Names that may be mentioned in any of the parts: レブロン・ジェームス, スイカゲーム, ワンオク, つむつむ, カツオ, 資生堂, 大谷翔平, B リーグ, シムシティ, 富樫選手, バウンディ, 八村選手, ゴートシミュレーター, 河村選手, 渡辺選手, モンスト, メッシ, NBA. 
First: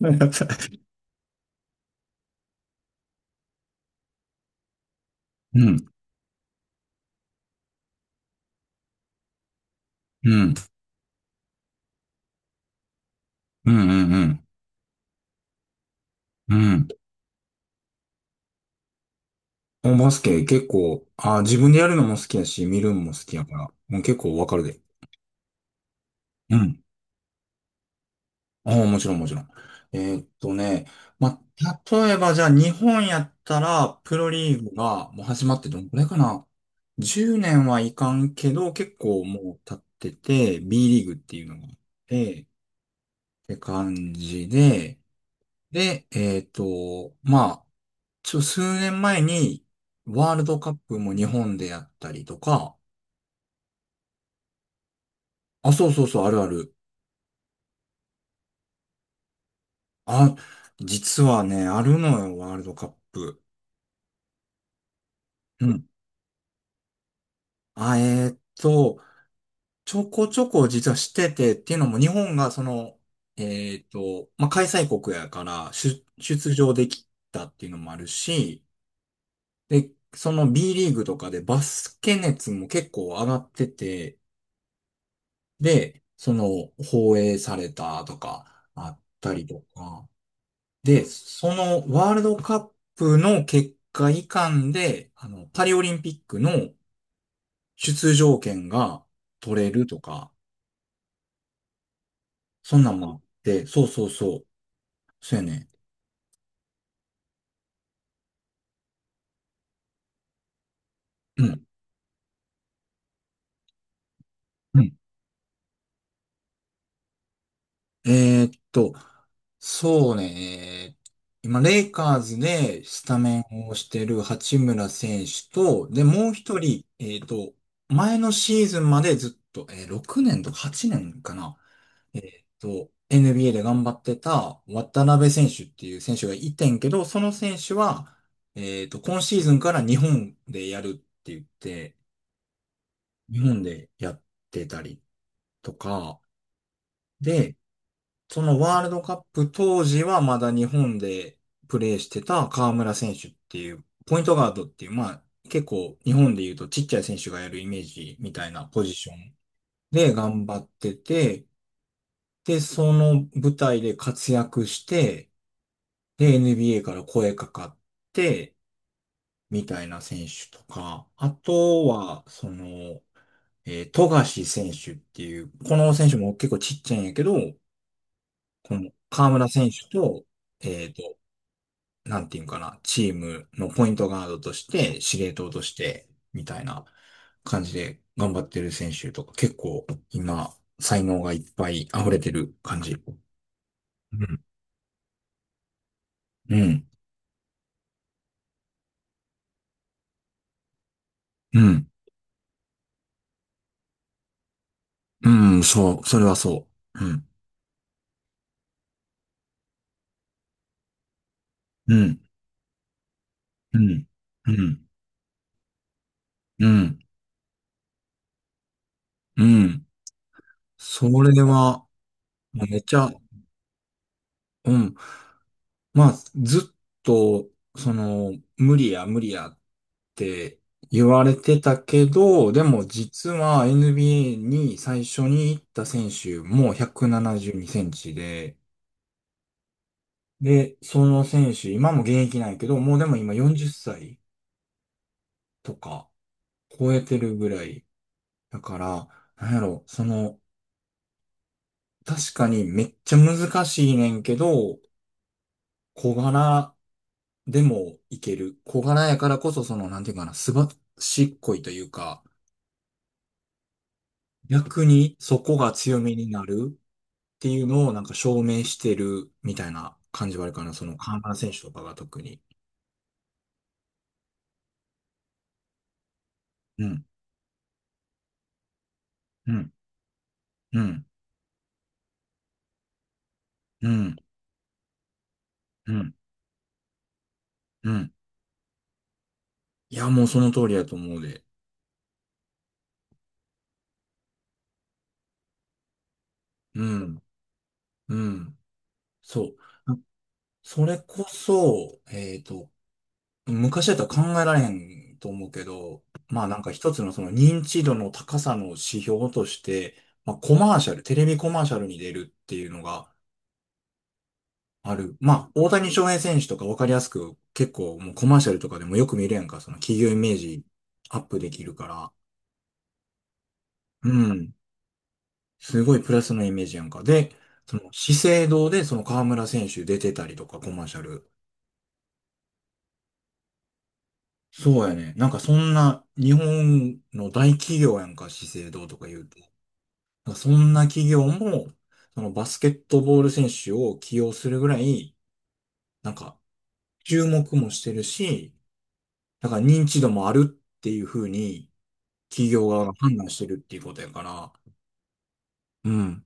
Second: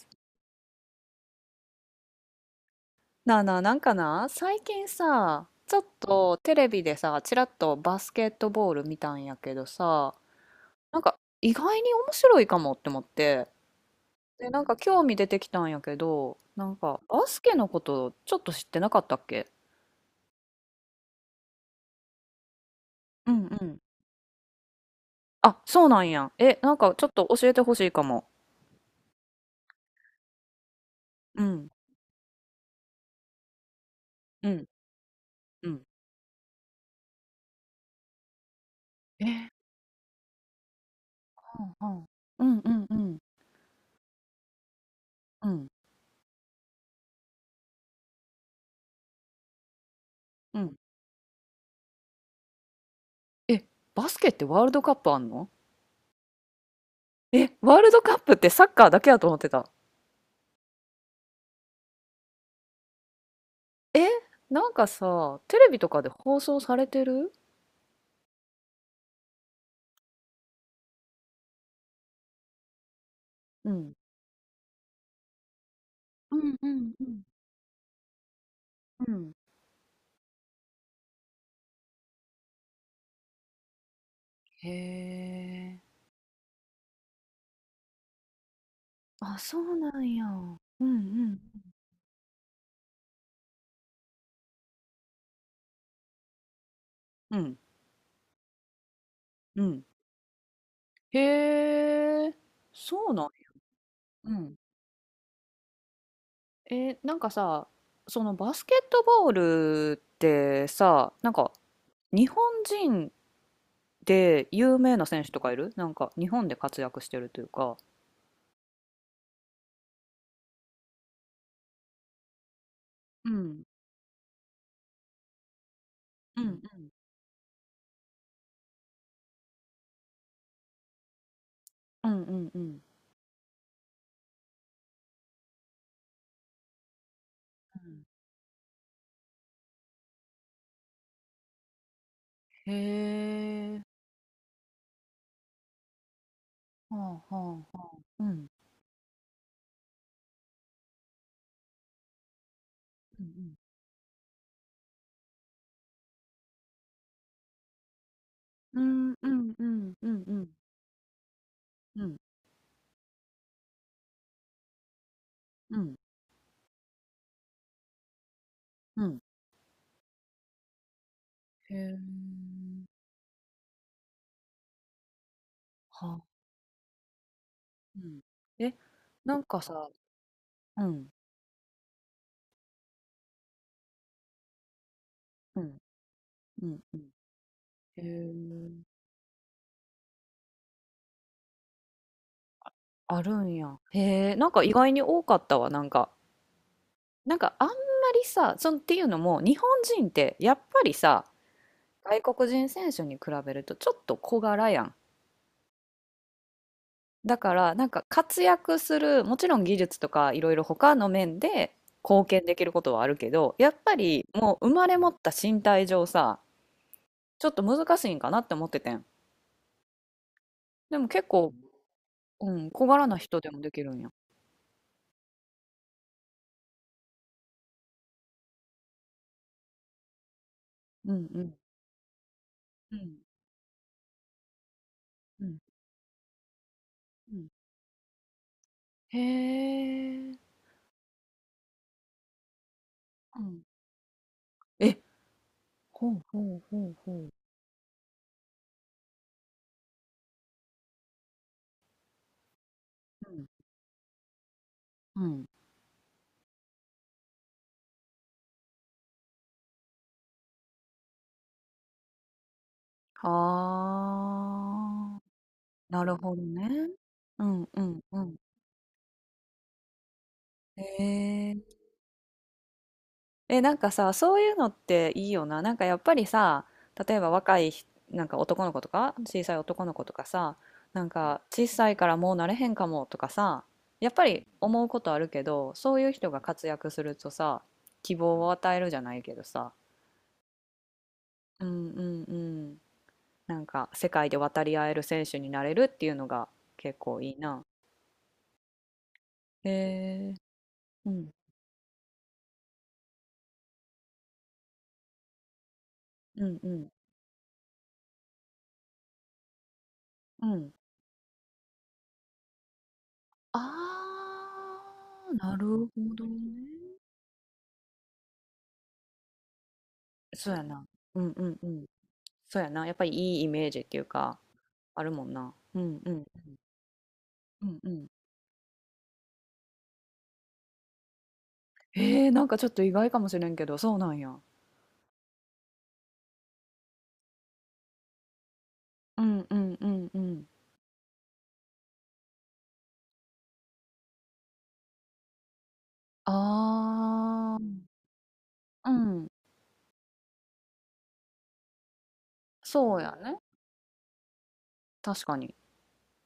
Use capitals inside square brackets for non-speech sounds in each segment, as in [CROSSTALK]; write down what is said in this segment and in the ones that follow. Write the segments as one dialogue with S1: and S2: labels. S1: うん、
S2: なあなあ、なんかな、最近さ、
S1: う
S2: ち
S1: ん、
S2: ょっとテレビでさ、ちらっとバスケットボール見たんやけどさ、
S1: うん、
S2: なんか意外に面白いかもって思って、
S1: うん、うん。
S2: で、なんか興味出てきたんやけど、
S1: う
S2: なん
S1: ん、
S2: かバスケのことちょっと知ってなかったっけ。
S1: バスケ結構、あ、自分でやるのも好きやし、見るのも好
S2: う
S1: きや
S2: ん
S1: から、
S2: うん。
S1: もう結構わかるで。
S2: あ、そうなんや。
S1: う
S2: え、なん
S1: ん。
S2: かちょっと教えてほしいかも。
S1: ああもちろんもちろん。えーっとね、ま
S2: うん、
S1: あ、例えばじゃあ日本やったら、プロ
S2: う
S1: リー
S2: ん、
S1: グがもう始まって
S2: う
S1: ど
S2: ん。
S1: んくらいかな？ 10 年はいかんけど、結構
S2: え、
S1: もう経ってて、B リーグっていうのがあっ
S2: うん
S1: て、
S2: う
S1: っ
S2: んうんうん
S1: て感じで。
S2: うんうん。
S1: で、まあ、数年前に、ワールドカップも日本でやったりとか。
S2: え、バスケってワールドカップあんの。
S1: あ、そうそうそう、あるある。
S2: え、ワールドカップってサッカーだけやと思ってた。
S1: あ、実はね、あるのよ、ワールドカップ。
S2: え、なんかさ、テ
S1: う
S2: レビ
S1: ん。
S2: とかで放送されてる。
S1: あ、ちょこちょこ実はしてて、っていうのも日本がその、
S2: うん。
S1: まあ、開催国やから、出
S2: う
S1: 出
S2: んう
S1: 場で
S2: んう
S1: き
S2: ん。
S1: たっていうのもあるし、
S2: うん。
S1: で、その B リーグとかでバスケ熱も結構上がってて、
S2: へえ。
S1: で、その、放映されたとか、あった
S2: あ、
S1: りと
S2: そうな
S1: か。
S2: んや。うんう
S1: で、
S2: ん。
S1: そのワールドカップの結果以下で、あの、パリオリンピックの
S2: うん。
S1: 出場権が取
S2: う
S1: れ
S2: ん。
S1: るとか、
S2: へえ。
S1: そんなん
S2: そ
S1: もあ
S2: う
S1: っ
S2: なんや。
S1: て、そうそう
S2: う
S1: そう。
S2: ん。
S1: そうやね。
S2: え、なんかさ、そのバスケットボールってさ、なん
S1: う
S2: か
S1: ん。
S2: 日本人で有
S1: うん、
S2: 名な選手とかいるなんか日本で活躍してるというか。
S1: えーっと、そうね、今、レイカーズでスタ
S2: う
S1: メ
S2: ん。
S1: ンをしてる八村選手と、で、もう
S2: うんう
S1: 一人、
S2: ん。
S1: 前のシーズンまでずっと、6年とか8年かな、
S2: うんうんうん。
S1: NBA で頑張ってた渡辺選手っていう選手がいてんけど、その選手
S2: うん、
S1: は、今シーズンから日本でやるって言って、
S2: へ
S1: 日本
S2: え。
S1: でやってたりとか。
S2: はあは
S1: で
S2: あはあ。う
S1: そ
S2: ん。
S1: のワールドカップ当時はまだ日本でプレーしてた河村選
S2: う
S1: 手っ
S2: ん
S1: ていう、ポイントガードっていう、まあ結構日本で言うとちっちゃい選手がやるイメージみたいな
S2: う
S1: ポジシ
S2: ん。
S1: ョ
S2: うん、う
S1: ン
S2: んうんう
S1: で
S2: んう
S1: 頑
S2: ん。
S1: 張ってて、
S2: うん、
S1: で、その舞台で活躍して、
S2: うん、
S1: で、NBA から声かかって、
S2: うん。
S1: みたいな選手とか、あ
S2: へ
S1: と
S2: え。
S1: は、その、富樫選手っていう、この
S2: は
S1: 選手
S2: あ。
S1: も結構ちっちゃいんやけど、
S2: うん。
S1: こ
S2: え、
S1: の河
S2: なん
S1: 村
S2: か
S1: 選手
S2: さ。
S1: と、
S2: う
S1: えっ
S2: ん、
S1: と、なんていうんかな、チームのポイントガードとして、司令塔
S2: う
S1: とし
S2: ん、
S1: て、みたい
S2: うん、
S1: な
S2: うん。
S1: 感じで
S2: へ
S1: 頑張ってる選
S2: え、
S1: 手とか、結構今、才能がいっぱい溢れてる感じ。
S2: あるんや。へ
S1: う
S2: え、
S1: ん。
S2: なんか意外に多かったわ、なんか。
S1: うん。
S2: なんかあんまりさ、そんっていうのも、日本人ってやっぱりさ、
S1: うん。
S2: 外国人選手に比べるとちょっと小柄やん。
S1: うん。そう。それはそう。うん。
S2: だからなんか活躍するもちろん技術とかいろいろ他の面で
S1: うん。
S2: 貢献できることはあるけどやっ
S1: う
S2: ぱ
S1: ん。
S2: り
S1: う
S2: もう生
S1: ん。
S2: まれ持った身体上さ
S1: うん。
S2: ちょっと難しいんかなって思っててん。
S1: うん。
S2: で
S1: そ
S2: も結
S1: れ
S2: 構、
S1: は、
S2: う
S1: もう
S2: ん、
S1: めっ
S2: 小
S1: ち
S2: 柄
S1: ゃ、
S2: な人でもできるんや。
S1: うん。まあ、ずっと、その、無理や無理やって言
S2: う
S1: わ
S2: ん
S1: れ
S2: うん
S1: てたけど、でも
S2: うん
S1: 実は NBA に最初
S2: う
S1: に行
S2: ん
S1: った選手も172
S2: うん、
S1: センチで、
S2: へえ、
S1: で、その選手、今も現役なんやけど、もうでも今
S2: うん、
S1: 40歳
S2: え、
S1: とか
S2: ほうほうほ
S1: 超
S2: う
S1: えて
S2: ほう、
S1: るぐらい。だから、なんやろ、その、確かにめっちゃ難しいねんけど、
S2: うんうん、
S1: 小柄でもいける。小柄やからこそ、その、なんていうかな、すばしっこいというか、逆に
S2: はあ、
S1: そこが強
S2: な
S1: み
S2: る
S1: に
S2: ほ
S1: な
S2: ど
S1: る
S2: ね、
S1: っ
S2: う
S1: てい
S2: ん
S1: う
S2: う
S1: のをな
S2: ん
S1: んか
S2: うん、
S1: 証明してるみたいな感じはあるかな。
S2: へ
S1: その河村選手と
S2: え。
S1: かが特に。
S2: え、なんかさ、そういうのっていいよな。なんかやっぱりさ、
S1: うん、
S2: 例えば若いひ、なんか男の子とか、小
S1: う
S2: さい
S1: ん、
S2: 男の子とかさ、
S1: う
S2: な
S1: ん、
S2: んか小さいからもうなれへんかもとかさ、
S1: う
S2: やっ
S1: ん、
S2: ぱり思うことあるけど、
S1: う
S2: そういう
S1: ん、
S2: 人が活躍するとさ、
S1: うん。
S2: 希望を与えるじゃないけどさ。
S1: いや、もうその通りだと思うで。
S2: うんうんうん。なんか世界で渡り合える選手になれるっていうのが
S1: う
S2: 結構
S1: ん、
S2: いいな。
S1: うん。そう。
S2: へ
S1: あ、
S2: え、
S1: それ
S2: う
S1: こ
S2: ん、
S1: そ、昔だったら考えられんと思うけど、ま
S2: う
S1: あな
S2: ん
S1: ん
S2: う
S1: か
S2: ん、
S1: 一つのその認知度の高さの指標として、まあ
S2: う
S1: コ
S2: ん。
S1: マーシャル、テレビコマーシャルに出るっていうのが、
S2: あ
S1: ある。ま
S2: ー、
S1: あ、
S2: な
S1: 大
S2: る
S1: 谷
S2: ほ
S1: 翔平
S2: ど
S1: 選手とかわかり
S2: ね。
S1: やすく、結構もうコマーシャルとかでもよく見るやんか、その企業イメー
S2: そうや
S1: ジ
S2: な。
S1: ア
S2: う
S1: ッ
S2: ん
S1: プ
S2: う
S1: で
S2: ん
S1: き
S2: う
S1: る
S2: ん。
S1: から。
S2: そうやな。やっぱりいいイメージっていう
S1: う
S2: か、
S1: ん。
S2: あるもんな。う
S1: すご
S2: ん
S1: い
S2: う
S1: プラ
S2: ん。
S1: スのイメージやんか。で、
S2: う
S1: そ
S2: んう
S1: の
S2: ん。
S1: 資生堂でその河村選手出てたりとかコマーシャル。
S2: なんかちょっと意外かもしれんけど、そうなんや。
S1: そうやね。なんかそんな日本の大企業やんか、資生堂とか言
S2: う
S1: うと。
S2: んうんうんう
S1: なんか
S2: ん。
S1: そんな企業も、そのバスケットボール選手を起用するぐらい、なんか注目
S2: あ
S1: もしてるし、
S2: あ、うん。
S1: だから認知度もあるっていう風に、企業側が
S2: そうや
S1: 判断し
S2: ね。
S1: てるっていうことやから、
S2: 確かに。
S1: うん、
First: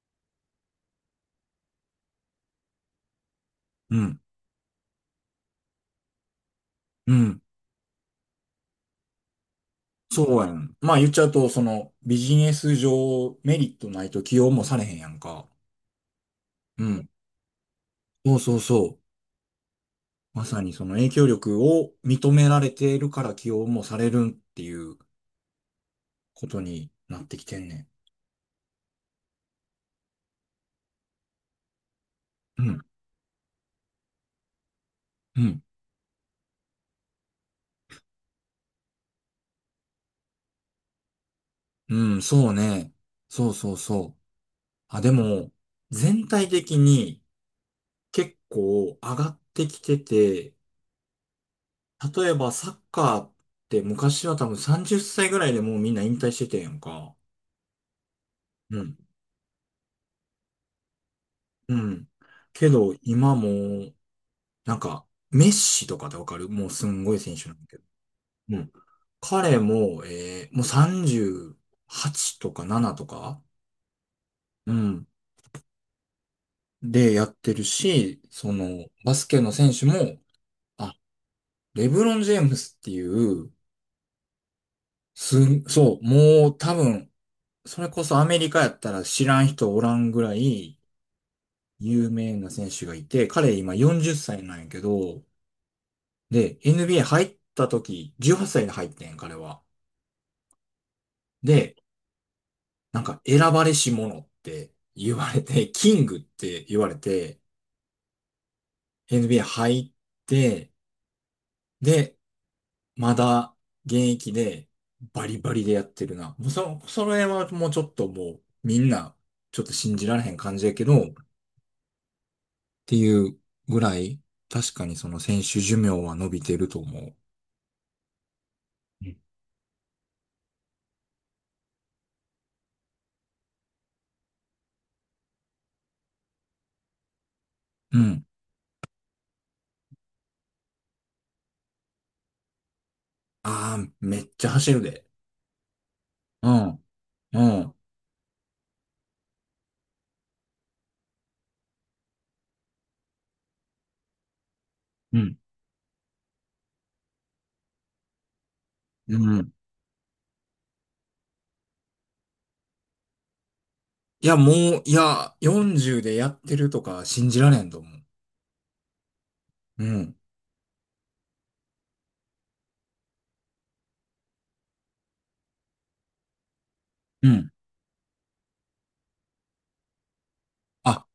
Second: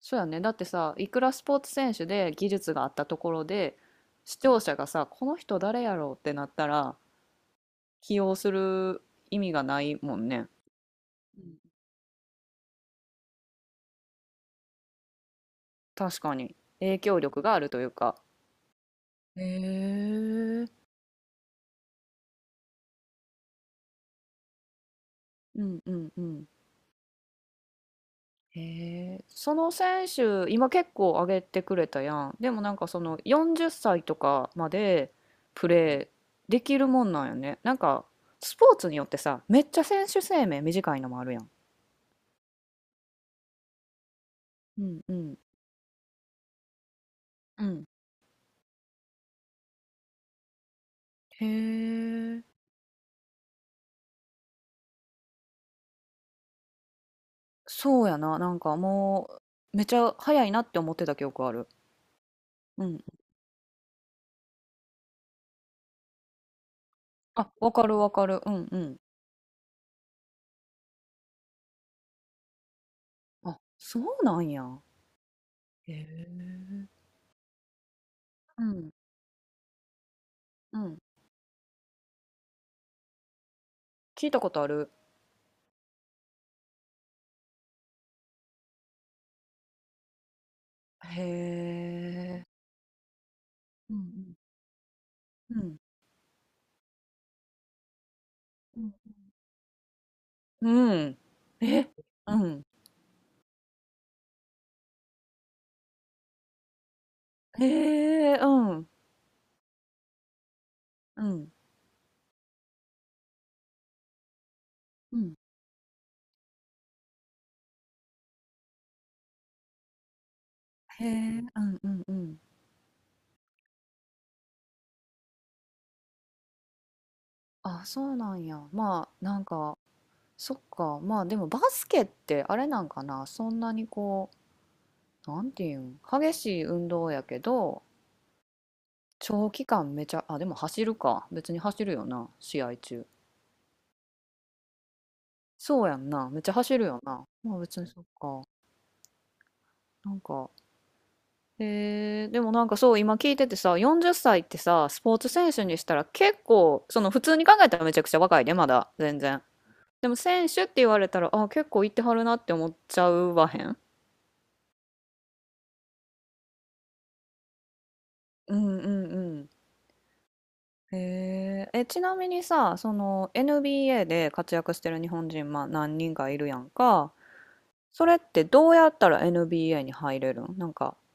S2: そうやね。だってさ、いくらスポーツ選手で技術があったところで、
S1: うん、
S2: 視聴者がさ、この人誰やろうってなったら、
S1: うん。
S2: 起用する意味がないもん
S1: そう
S2: ね。
S1: やん。まあ言っちゃう
S2: う
S1: と、
S2: ん、
S1: そのビジネス上メリットないと起用もされへんやんか。
S2: 確かに。
S1: う
S2: 影
S1: ん。
S2: 響力があるというか。
S1: そうそうそう。
S2: へ
S1: まさ
S2: え、
S1: にその影響力を認められているから起用もされるっていう
S2: うんうんう
S1: こ
S2: ん。
S1: とになってきてんね
S2: へえ、その選手、今結構上げてくれたやん。でも
S1: ん。う
S2: なん
S1: ん、
S2: かその40歳とかまで
S1: うん、
S2: プレーできるもんなんよね。なんかスポーツによってさ、めっちゃ選手生命短いのもあるやん。
S1: うん、そうね。そうそうそう。
S2: う
S1: あ、
S2: ん
S1: で
S2: うん
S1: も、全体的に
S2: うん。
S1: 結構上がってきてて、
S2: へ
S1: 例え
S2: え、
S1: ばサッカーって昔は多分30歳ぐらいでもうみんな引退しててんやんか。
S2: そうやな。なんか
S1: うん。
S2: もうめちゃ早いなって思ってた記憶ある。
S1: うん。け
S2: う
S1: ど
S2: ん。
S1: 今も、なんか、メッシとかってわかるもうすんごい選手
S2: あ、
S1: なんだ
S2: わ
S1: けど。
S2: かるわかる。う
S1: う
S2: ん
S1: ん。
S2: うん。
S1: 彼も、もう38とか7とか、
S2: あ、そうなん
S1: う
S2: や。
S1: ん。
S2: へえ。
S1: でやってるし、そ
S2: う
S1: の、
S2: ん
S1: バスケの選手も、
S2: う
S1: あ、
S2: ん。
S1: レブロン・ジェームスっていう、
S2: 聞いたことある。
S1: そう、もう多分、それこそアメリカやったら知らん人おらんぐらい、
S2: へ
S1: 有名
S2: え。
S1: な選手がいて、彼今
S2: う
S1: 40
S2: ん
S1: 歳なんやけど、
S2: うん。
S1: で、NBA 入った時、18歳で
S2: う
S1: 入っ
S2: ん。
S1: てん、彼は。
S2: うん。うん。
S1: で、
S2: え、うん。
S1: なんか選ばれし者って言われて、キングって言われて、
S2: へえ、うん。
S1: NBA 入って、
S2: うん。
S1: で、まだ現役で
S2: う
S1: バ
S2: ん。
S1: リバリでやってるな。もうそれはもうちょっともうみんなちょっと信じられへん感じやけど、っ
S2: へえ、うんうんうん。
S1: ていうぐらい、確かにその選手寿命は伸びてると思う。
S2: あ、そうなんや。まあ、なんか、そっか。まあ、でもバスケってあれなんかな。そんなにこう、なんていうん、激しい運動やけど、
S1: うん。
S2: 長期間めちゃ、あ、でも走るか。別に走るよな、試合中。
S1: ああ、めっちゃ走るで。
S2: そうやんな。めっち
S1: う
S2: ゃ走
S1: ん、
S2: るよな。
S1: う
S2: まあ
S1: ん、
S2: 別にそっか。なんか、でもなんかそう今聞いててさ40歳っさいってさスポ
S1: う
S2: ーツ
S1: ん。
S2: 選手にしたら結構その普通に考えたらめちゃくちゃ若いでまだ
S1: う
S2: 全然
S1: ん、
S2: でも選手って言われたらあ結構行ってはるなって思っちゃうわへん。
S1: いや、もう、いや、40でやってるとか信じられんと思う。
S2: うんうんうん。
S1: うん。
S2: へえ、えちなみにさその NBA で活躍してる日本人まあ何人かいるやんか、
S1: うん。
S2: それってどうやったら NBA に入れるんなんか。
S1: あ、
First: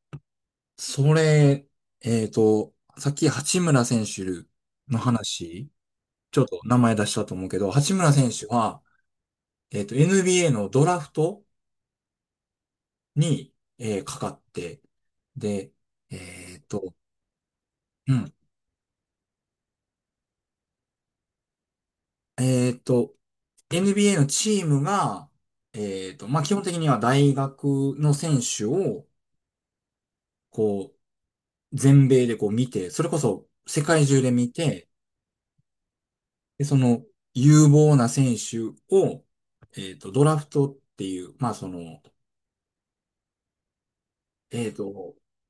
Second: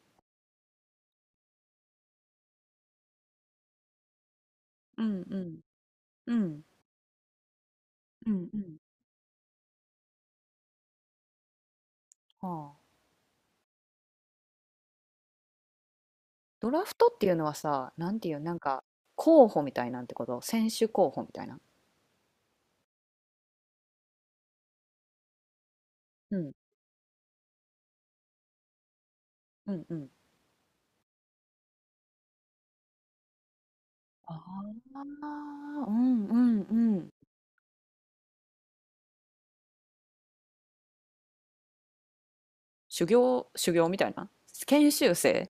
S1: それ、さっき八村選手の
S2: うんうん
S1: 話、
S2: う
S1: ちょっと
S2: ん
S1: 名前出したと思うけど、八村
S2: う
S1: 選手
S2: んうん、
S1: は、NBA のドラフト
S2: は。
S1: に、かかって、で、えっ
S2: ドラ
S1: と、
S2: フトっていうのはさ、な
S1: う
S2: んて
S1: ん。
S2: いう、なんか、候補みたいなんてこと選手候補みたいな。
S1: えっと、NBA のチームが、
S2: う
S1: まあ、
S2: ん。
S1: 基本的には大学の選手を、
S2: うんうん。
S1: こう、全米でこう見て、それこそ世界中で
S2: あ
S1: 見て、
S2: あ、うんうん
S1: で、
S2: う
S1: その
S2: ん。
S1: 有望な選手を、ドラフトっていう、まあ、その、
S2: 修行、修行みたいな。
S1: えっ
S2: 研修
S1: と、
S2: 生。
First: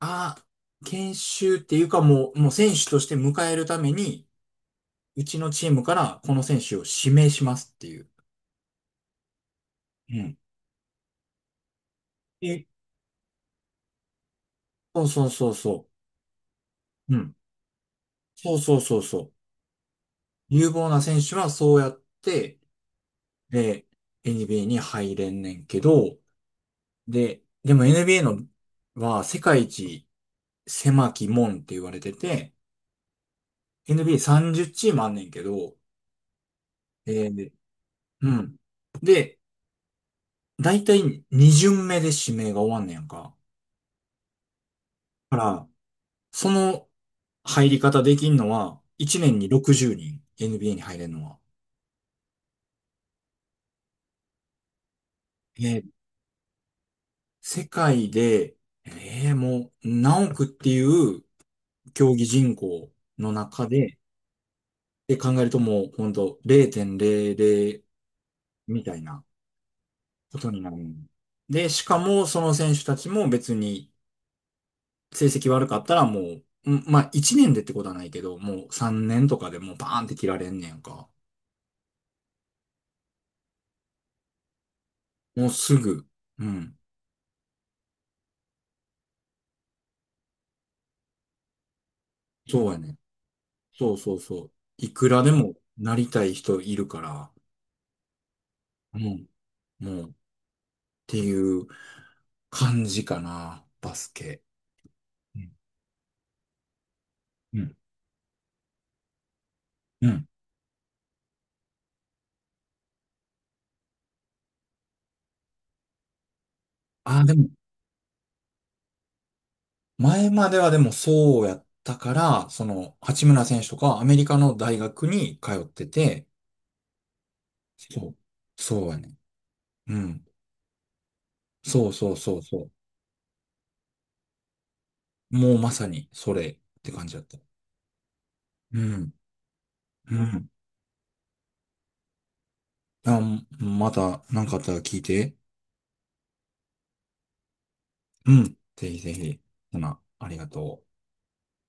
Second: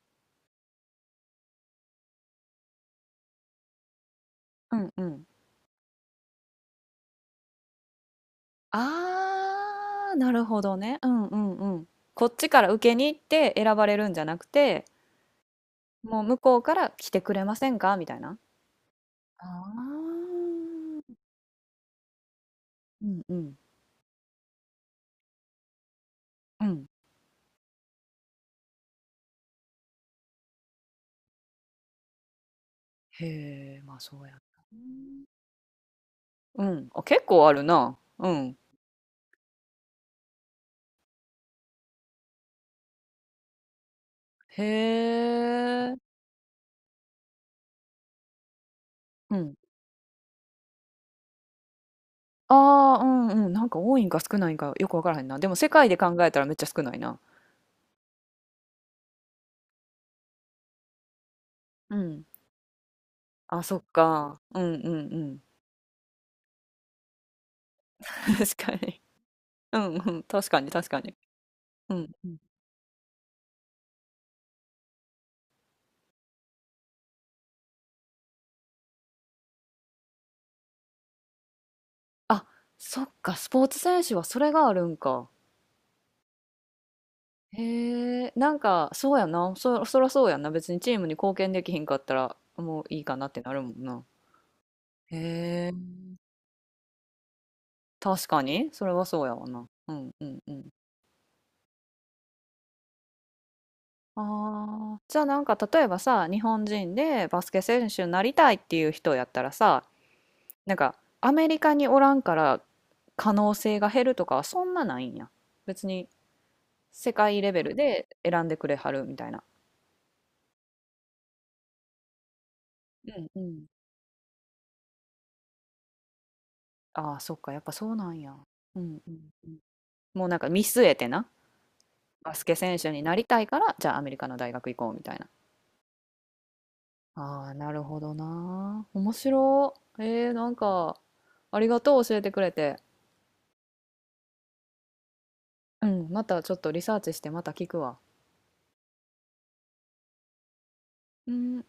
S1: あ、研修っていうかもう、もう選手として迎えるために、
S2: うんう
S1: う
S2: ん。
S1: ちのチームからこの選手を指名しますっていう。
S2: あ
S1: う
S2: あ、な
S1: ん。
S2: るほどね。うんうんうん。こっちか
S1: え、
S2: ら受けに行って選ばれるんじゃなくて、
S1: そうそうそうそ
S2: もう向こうから来
S1: う。う
S2: てく
S1: ん。
S2: れませんかみたいな。
S1: そうそうそうそう。
S2: ああ、
S1: 有望な選手はそうやって、
S2: うんうん
S1: で、NBA に入れんねんけど、
S2: うん。
S1: で、でも NBA のは世界一狭き門って言われてて、
S2: へえ、まあそうやな。
S1: NBA30 チームあんねんけど、
S2: うん。あ、
S1: え
S2: 結構
S1: ー
S2: あるな。う
S1: うん。
S2: ん。
S1: で、だいたい2巡目で指名が終わんねやんか。
S2: へ
S1: だから、
S2: え。
S1: その入り方できんのは、1
S2: う
S1: 年に
S2: ん。
S1: 60人、NBA に入れるのは。
S2: ああ、うんうん。なんか多いんか少ないんかよくわからへんな。でも
S1: え
S2: 世界で
S1: ー
S2: 考えたらめっちゃ少ないな。
S1: 世界で、もう何億っていう
S2: う
S1: 競技
S2: ん。
S1: 人口の
S2: あ、
S1: 中
S2: そっ
S1: で、
S2: か。うんうん
S1: で
S2: う
S1: 考
S2: ん。
S1: えるともう本当0.00
S2: [LAUGHS] 確
S1: み
S2: か
S1: たい
S2: に。
S1: な
S2: うんうん。
S1: こ
S2: 確
S1: と
S2: か
S1: にな
S2: に
S1: る。
S2: 確かに。
S1: で、し
S2: う
S1: か
S2: ん
S1: も
S2: うん。
S1: その選手たちも別に成績悪かったらもう、うん、まあ1年でってことはないけど、もう3年とかでもうバーンって切られんねんか。
S2: あ、そっか。スポーツ選手はそれがあるんか。
S1: もうすぐ。うん。
S2: へえ。なんか、そうやな。そらそうやんな。別にチームに貢献できひんかったら、
S1: そうや
S2: もう
S1: ね。
S2: いいかなってなるもん
S1: そう
S2: な。
S1: そうそう。いくらでも
S2: へえ。
S1: なりたい人いるから、
S2: 確かに。それ
S1: う
S2: はそう
S1: ん、
S2: やわな。う
S1: もう
S2: ん
S1: っ
S2: うんうん。
S1: ていう感じかな、バスケ。
S2: ああ、じゃあ
S1: う
S2: なん
S1: ん。
S2: か例えばさ、日本人でバス
S1: う
S2: ケ
S1: ん。
S2: 選手になりたいっていう人やったらさ、
S1: うん、
S2: なんかアメリカにおらんから可能性が減るとかはそんなないんや。別に世
S1: ああ、で
S2: 界
S1: も、
S2: レベルで選んでくれはるみたいな。
S1: 前まではでもそうやったから、その、
S2: う
S1: 八
S2: んう
S1: 村選
S2: ん。
S1: 手とかアメリカの大学に通ってて、
S2: ああ、そっか、やっぱそう
S1: そ
S2: な
S1: う、
S2: んや。う
S1: そうや
S2: んう
S1: ね。
S2: んうん。
S1: うん。
S2: もうなんか見据えてな、
S1: そうそう
S2: バ
S1: そう
S2: スケ
S1: そ
S2: 選手になりたいから、じゃあアメリカの大学行こうみたいな。
S1: う。もうまさにそれって感じだった。
S2: ああ、なるほど
S1: う
S2: な。面
S1: ん。
S2: 白い。
S1: うん。
S2: なんか、ありがとう、教えてくれて。
S1: あ、また何かあったら聞いて。
S2: うん、またちょっとリサーチしてまた聞くわ。
S1: うん。ぜひぜひ。ほな、ありがとう。
S2: うん